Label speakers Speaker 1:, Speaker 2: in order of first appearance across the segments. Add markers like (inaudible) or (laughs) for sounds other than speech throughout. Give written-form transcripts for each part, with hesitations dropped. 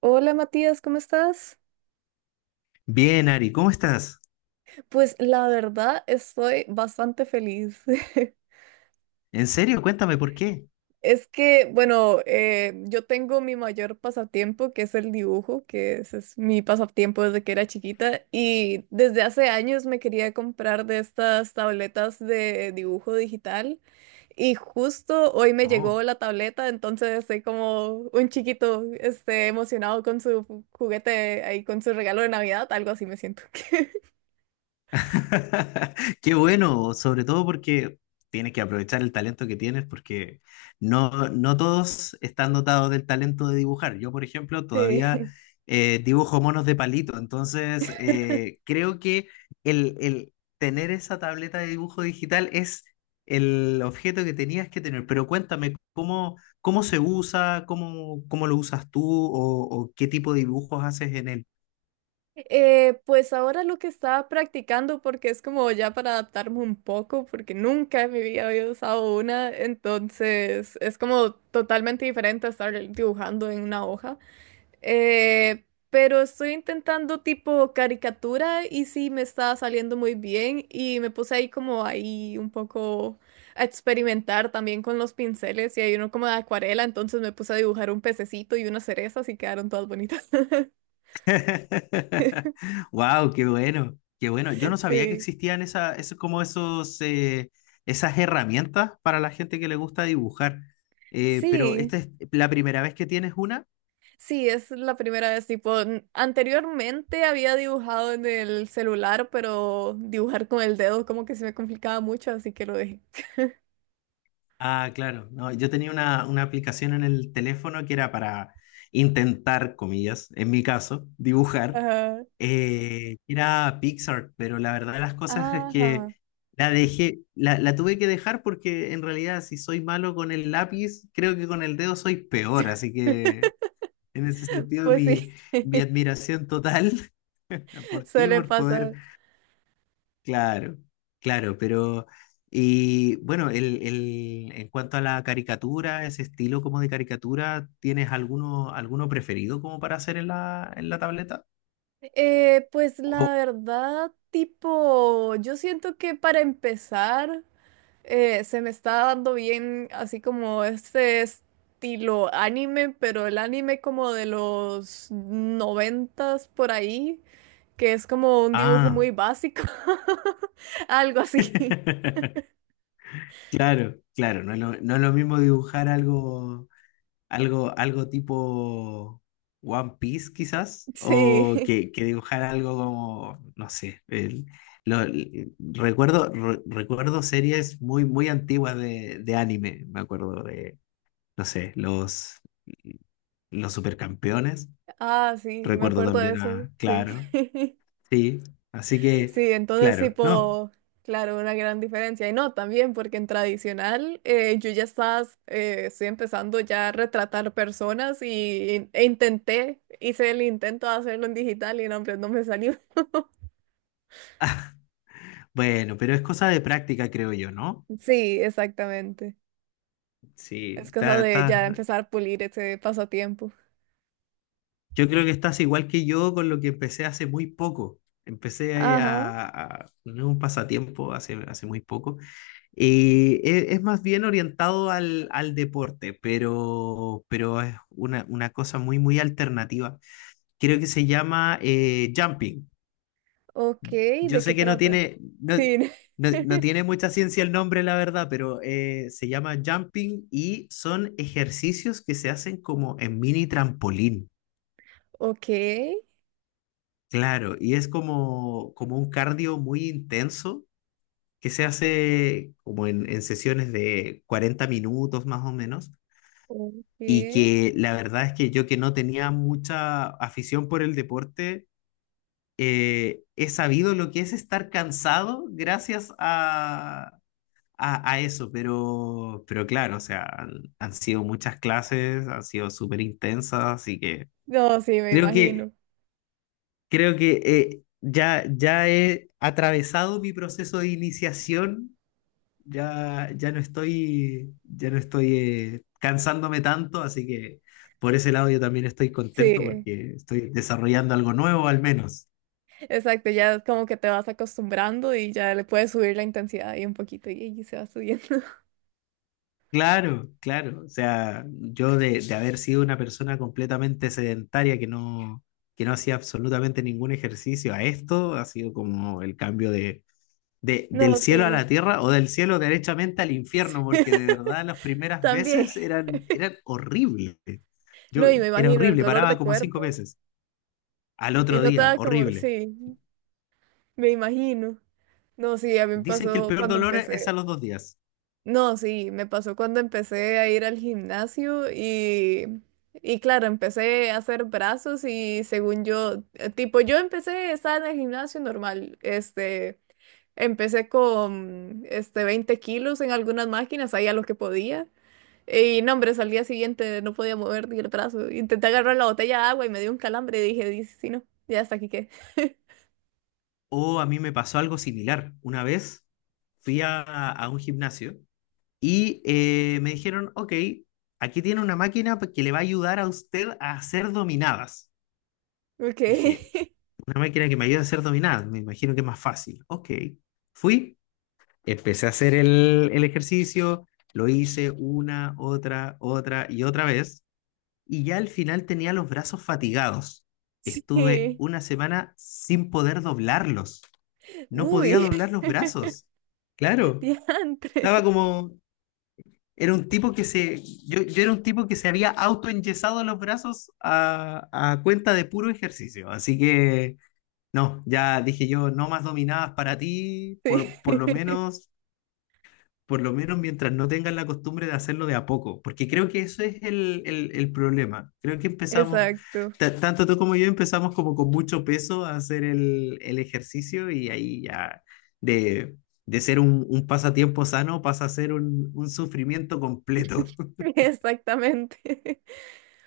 Speaker 1: Hola Matías, ¿cómo estás?
Speaker 2: Bien, Ari, ¿cómo estás?
Speaker 1: Pues la verdad estoy bastante feliz. (laughs)
Speaker 2: ¿En serio? Cuéntame por qué.
Speaker 1: Es que, bueno, yo tengo mi mayor pasatiempo, que es el dibujo, que ese es mi pasatiempo desde que era chiquita y desde hace años me quería comprar de estas tabletas de dibujo digital y justo hoy me llegó
Speaker 2: No.
Speaker 1: la tableta, entonces estoy como un chiquito, este, emocionado con su juguete ahí, con su regalo de Navidad, algo así me siento. (laughs)
Speaker 2: (laughs) Qué bueno, sobre todo porque tienes que aprovechar el talento que tienes, porque no, no todos están dotados del talento de dibujar. Yo, por ejemplo, todavía
Speaker 1: Sí.
Speaker 2: dibujo monos de palito, entonces creo que el tener esa tableta de dibujo digital es el objeto que tenías que tener. Pero cuéntame, ¿cómo, cómo se usa? ¿Cómo, cómo lo usas tú? O qué tipo de dibujos haces en él?
Speaker 1: Pues ahora lo que estaba practicando, porque es como ya para adaptarme un poco, porque nunca en mi vida había usado una, entonces es como totalmente diferente a estar dibujando en una hoja. Eh, pero estoy intentando tipo caricatura y sí me está saliendo muy bien y me puse ahí como ahí un poco a experimentar también con los pinceles y hay uno como de acuarela, entonces me puse a dibujar un pececito y una cereza, y quedaron todas bonitas. (laughs)
Speaker 2: (laughs) Wow, qué bueno, qué bueno. Yo no sabía que
Speaker 1: Sí.
Speaker 2: existían esa, como esos, esas herramientas para la gente que le gusta dibujar. Pero
Speaker 1: Sí.
Speaker 2: esta es la primera vez que tienes una.
Speaker 1: Sí, es la primera vez, tipo, anteriormente había dibujado en el celular, pero dibujar con el dedo como que se me complicaba mucho, así que lo dejé.
Speaker 2: Ah, claro. No, yo tenía una aplicación en el teléfono que era para intentar, comillas, en mi caso, dibujar.
Speaker 1: Ajá,
Speaker 2: Era Pixar, pero la verdad de las cosas es que
Speaker 1: ajá,
Speaker 2: la dejé, la tuve que dejar porque en realidad si soy malo con el lápiz, creo que con el dedo soy peor, así que en ese sentido
Speaker 1: pues sí,
Speaker 2: mi admiración total (laughs)
Speaker 1: (laughs)
Speaker 2: por ti,
Speaker 1: suele
Speaker 2: por poder,
Speaker 1: pasar.
Speaker 2: claro, claro, pero... Y bueno, en cuanto a la caricatura, ese estilo como de caricatura, ¿tienes alguno, alguno preferido como para hacer en la tableta?
Speaker 1: Pues
Speaker 2: O-
Speaker 1: la verdad, tipo, yo siento que para empezar se me está dando bien así como este estilo anime, pero el anime como de los noventas por ahí, que es como un dibujo
Speaker 2: ah.
Speaker 1: muy básico, (laughs) algo así.
Speaker 2: (laughs) Claro, claro, no es lo, no es lo mismo dibujar algo, algo, algo tipo One Piece quizás, o
Speaker 1: Sí,
Speaker 2: que dibujar algo como, no sé, recuerdo, recuerdo series muy, muy antiguas de anime, me acuerdo de, no sé, los Supercampeones,
Speaker 1: ah, sí, me
Speaker 2: recuerdo
Speaker 1: acuerdo de
Speaker 2: también
Speaker 1: eso,
Speaker 2: a,
Speaker 1: sí.
Speaker 2: claro,
Speaker 1: (laughs)
Speaker 2: sí, así que,
Speaker 1: Sí, entonces
Speaker 2: claro, no,
Speaker 1: tipo, claro, una gran diferencia. Y no, también porque en tradicional estoy empezando ya a retratar personas y, e intenté, hice el intento de hacerlo en digital y no, hombre, no me salió. (laughs)
Speaker 2: bueno, pero es cosa de práctica, creo yo, ¿no?
Speaker 1: Sí, exactamente.
Speaker 2: Sí,
Speaker 1: Es cosa de ya
Speaker 2: está,
Speaker 1: empezar a pulir ese pasatiempo.
Speaker 2: yo creo que estás igual que yo con lo que empecé hace muy poco. Empecé
Speaker 1: Ajá.
Speaker 2: a, no es un pasatiempo hace, hace muy poco. Es, más bien orientado al, al deporte, pero es una cosa muy, muy alternativa. Creo que se llama jumping.
Speaker 1: Ok,
Speaker 2: Yo
Speaker 1: ¿de qué
Speaker 2: sé que no
Speaker 1: trata?
Speaker 2: tiene, no,
Speaker 1: Sí.
Speaker 2: no
Speaker 1: (laughs)
Speaker 2: tiene mucha ciencia el nombre, la verdad, pero se llama jumping y son ejercicios que se hacen como en mini trampolín.
Speaker 1: Ok,
Speaker 2: Claro, y es como, como un cardio muy intenso que se hace como en sesiones de 40 minutos más o menos, y
Speaker 1: ok.
Speaker 2: que la verdad es que yo que no tenía mucha afición por el deporte, he sabido lo que es estar cansado gracias a, a eso, pero claro, o sea, han sido muchas clases, han sido súper intensas, así que
Speaker 1: No, sí, me
Speaker 2: creo que
Speaker 1: imagino.
Speaker 2: creo que ya, ya he atravesado mi proceso de iniciación, ya, ya no estoy cansándome tanto, así que por ese lado yo también estoy contento
Speaker 1: Sí,
Speaker 2: porque estoy desarrollando algo nuevo al menos.
Speaker 1: exacto. Ya como que te vas acostumbrando y ya le puedes subir la intensidad ahí un poquito y se va subiendo. (laughs)
Speaker 2: Claro, claro. O sea, yo de haber sido una persona completamente sedentaria que no hacía absolutamente ningún ejercicio a esto, ha sido como el cambio de del
Speaker 1: No,
Speaker 2: cielo a
Speaker 1: sí.
Speaker 2: la tierra o del cielo derechamente al infierno, porque de verdad las primeras
Speaker 1: También.
Speaker 2: veces eran, eran horribles. Yo
Speaker 1: No, y me
Speaker 2: era
Speaker 1: imagino el
Speaker 2: horrible,
Speaker 1: dolor
Speaker 2: paraba
Speaker 1: de
Speaker 2: como cinco
Speaker 1: cuerpo.
Speaker 2: veces. Al
Speaker 1: Y
Speaker 2: otro
Speaker 1: no
Speaker 2: día,
Speaker 1: estaba como,
Speaker 2: horrible.
Speaker 1: sí, me imagino. No, sí, a mí me
Speaker 2: Dicen que el
Speaker 1: pasó
Speaker 2: peor
Speaker 1: cuando
Speaker 2: dolor es a
Speaker 1: empecé.
Speaker 2: los 2 días.
Speaker 1: No, sí, me pasó cuando empecé a ir al gimnasio y claro, empecé a hacer brazos y según yo, tipo, yo empecé, estaba en el gimnasio normal, este, empecé con, este, 20 kilos en algunas máquinas, ahí a lo que podía. Y no, hombre, al día siguiente no podía mover ni el brazo. Intenté agarrar la botella de agua y me dio un calambre y dije, dice, sí, no, ya hasta aquí qué. (laughs)
Speaker 2: O a mí me pasó algo similar. Una vez fui a un gimnasio y me dijeron, ok, aquí tiene una máquina que le va a ayudar a usted a hacer dominadas.
Speaker 1: Ok.
Speaker 2: Dije, una máquina que me ayuda a hacer dominadas, me imagino que es más fácil. Ok, fui, empecé a hacer el ejercicio, lo hice una, otra, otra y otra vez, y ya al final tenía los brazos fatigados. Estuve
Speaker 1: (laughs)
Speaker 2: una semana sin poder doblarlos. No podía
Speaker 1: Uy,
Speaker 2: doblar los brazos.
Speaker 1: (laughs)
Speaker 2: Claro,
Speaker 1: diantre.
Speaker 2: estaba como, era un tipo que se, yo era un tipo que se había autoenyesado los brazos a cuenta de puro ejercicio. Así que, no, ya dije yo, no más dominadas para ti,
Speaker 1: Sí.
Speaker 2: por lo menos mientras no tengan la costumbre de hacerlo de a poco, porque creo que eso es el, el problema. Creo que empezamos,
Speaker 1: Exacto,
Speaker 2: tanto tú como yo empezamos como con mucho peso a hacer el ejercicio y ahí ya de, de ser un pasatiempo sano pasa a ser un sufrimiento completo.
Speaker 1: (laughs) exactamente. (laughs)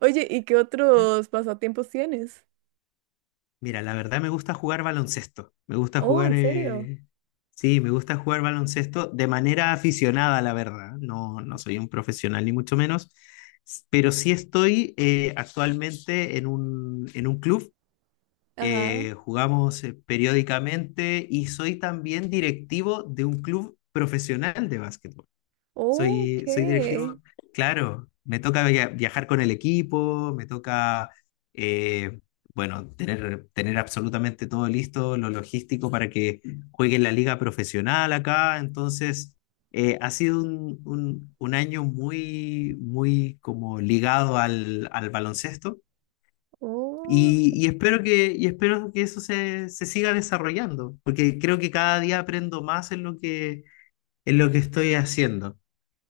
Speaker 1: Oye, ¿y qué otros pasatiempos tienes?
Speaker 2: Mira, la verdad me gusta jugar baloncesto. Me gusta
Speaker 1: Oh,
Speaker 2: jugar,
Speaker 1: ¿en serio?
Speaker 2: sí, me gusta jugar baloncesto de manera aficionada, la verdad. No, no soy un profesional ni mucho menos, pero sí estoy actualmente en un club.
Speaker 1: Ajá.
Speaker 2: Jugamos periódicamente y soy también directivo de un club profesional de básquetbol.
Speaker 1: Ok,
Speaker 2: Soy, soy directivo, claro, me toca viajar con el equipo, me toca, eh, bueno, tener, tener absolutamente todo listo, lo logístico para que juegue en la liga profesional acá. Entonces, ha sido un, un año muy, muy como ligado al, al baloncesto
Speaker 1: oh, ok.
Speaker 2: y espero que eso se, se siga desarrollando, porque creo que cada día aprendo más en lo que estoy haciendo.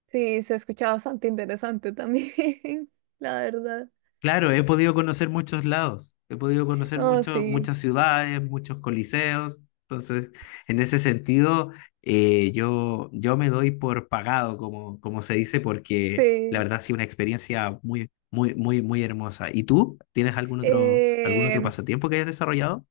Speaker 1: Sí, se escucha bastante interesante también, (laughs) la verdad.
Speaker 2: Claro, he podido conocer muchos lados, he podido conocer
Speaker 1: No, sí,
Speaker 2: muchas ciudades, muchos coliseos, entonces en ese sentido yo, yo me doy por pagado, como, como se dice, porque la
Speaker 1: sí.
Speaker 2: verdad ha sido una experiencia muy, muy, muy, muy hermosa. ¿Y tú? ¿Tienes algún otro
Speaker 1: Em,
Speaker 2: pasatiempo que hayas desarrollado?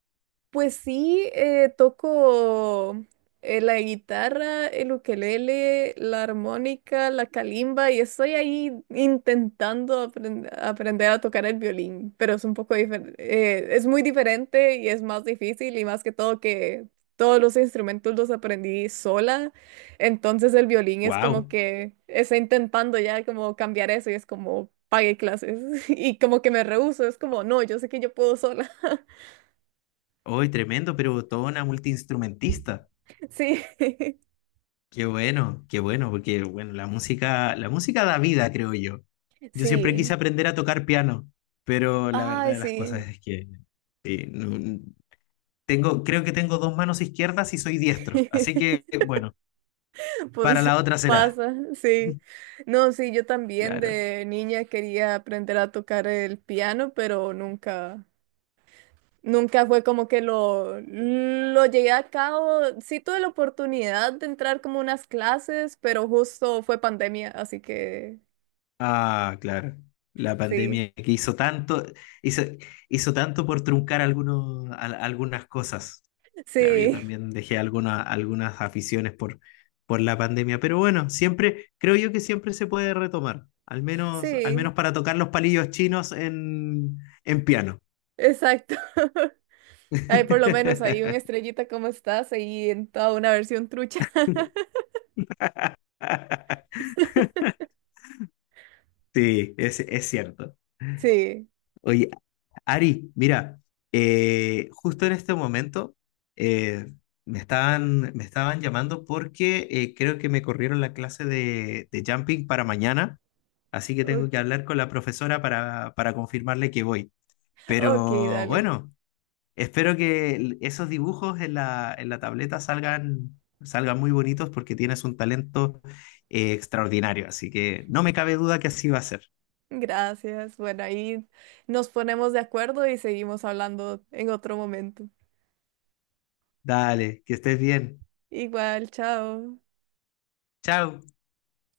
Speaker 1: pues sí, toco la guitarra, el ukelele, la armónica, la calimba y estoy ahí intentando aprender a tocar el violín, pero es un poco diferente, es muy diferente y es más difícil y más que todo que todos los instrumentos los aprendí sola, entonces el violín es como
Speaker 2: ¡Wow!
Speaker 1: que estoy intentando ya como cambiar eso y es como pagué clases (laughs) y como que me rehúso, es como no, yo sé que yo puedo sola,
Speaker 2: Hoy tremendo, pero toda una multiinstrumentista.
Speaker 1: (laughs) sí. (laughs)
Speaker 2: Qué bueno, porque bueno, la música da vida, creo yo. Yo siempre
Speaker 1: Sí,
Speaker 2: quise aprender a tocar piano, pero la verdad
Speaker 1: ay,
Speaker 2: de las cosas
Speaker 1: sí.
Speaker 2: es que eh, no- tengo, creo que tengo dos manos izquierdas y soy diestro, así que
Speaker 1: (laughs)
Speaker 2: bueno, para
Speaker 1: Pues
Speaker 2: la otra será,
Speaker 1: pasa, sí. No, sí, yo también
Speaker 2: claro.
Speaker 1: de niña quería aprender a tocar el piano, pero nunca, nunca fue como que lo llegué a cabo. Sí tuve la oportunidad de entrar como unas clases, pero justo fue pandemia, así que
Speaker 2: Ah, claro. La
Speaker 1: sí,
Speaker 2: pandemia que hizo tanto, hizo, hizo tanto por truncar algunos, algunas cosas. Claro, yo
Speaker 1: sí,
Speaker 2: también dejé algunas aficiones por la pandemia, pero bueno, siempre, creo yo que siempre se puede retomar, al
Speaker 1: sí,
Speaker 2: menos para tocar los palillos chinos en piano.
Speaker 1: exacto. (laughs) Ay, por lo menos ahí un
Speaker 2: (laughs)
Speaker 1: estrellita como estás, ahí en toda una versión trucha. (laughs)
Speaker 2: Sí, es cierto.
Speaker 1: Sí.
Speaker 2: Oye, Ari, mira, justo en este momento eh, me estaban llamando porque creo que me corrieron la clase de jumping para mañana, así que tengo
Speaker 1: Ok,
Speaker 2: que hablar con la profesora para confirmarle que voy.
Speaker 1: ok,
Speaker 2: Pero
Speaker 1: dale.
Speaker 2: bueno, espero que esos dibujos en la tableta salgan, salgan muy bonitos porque tienes un talento extraordinario, así que no me cabe duda que así va a ser.
Speaker 1: Gracias. Bueno, ahí nos ponemos de acuerdo y seguimos hablando en otro momento.
Speaker 2: Dale, que estés bien.
Speaker 1: Igual, chao.
Speaker 2: Chao.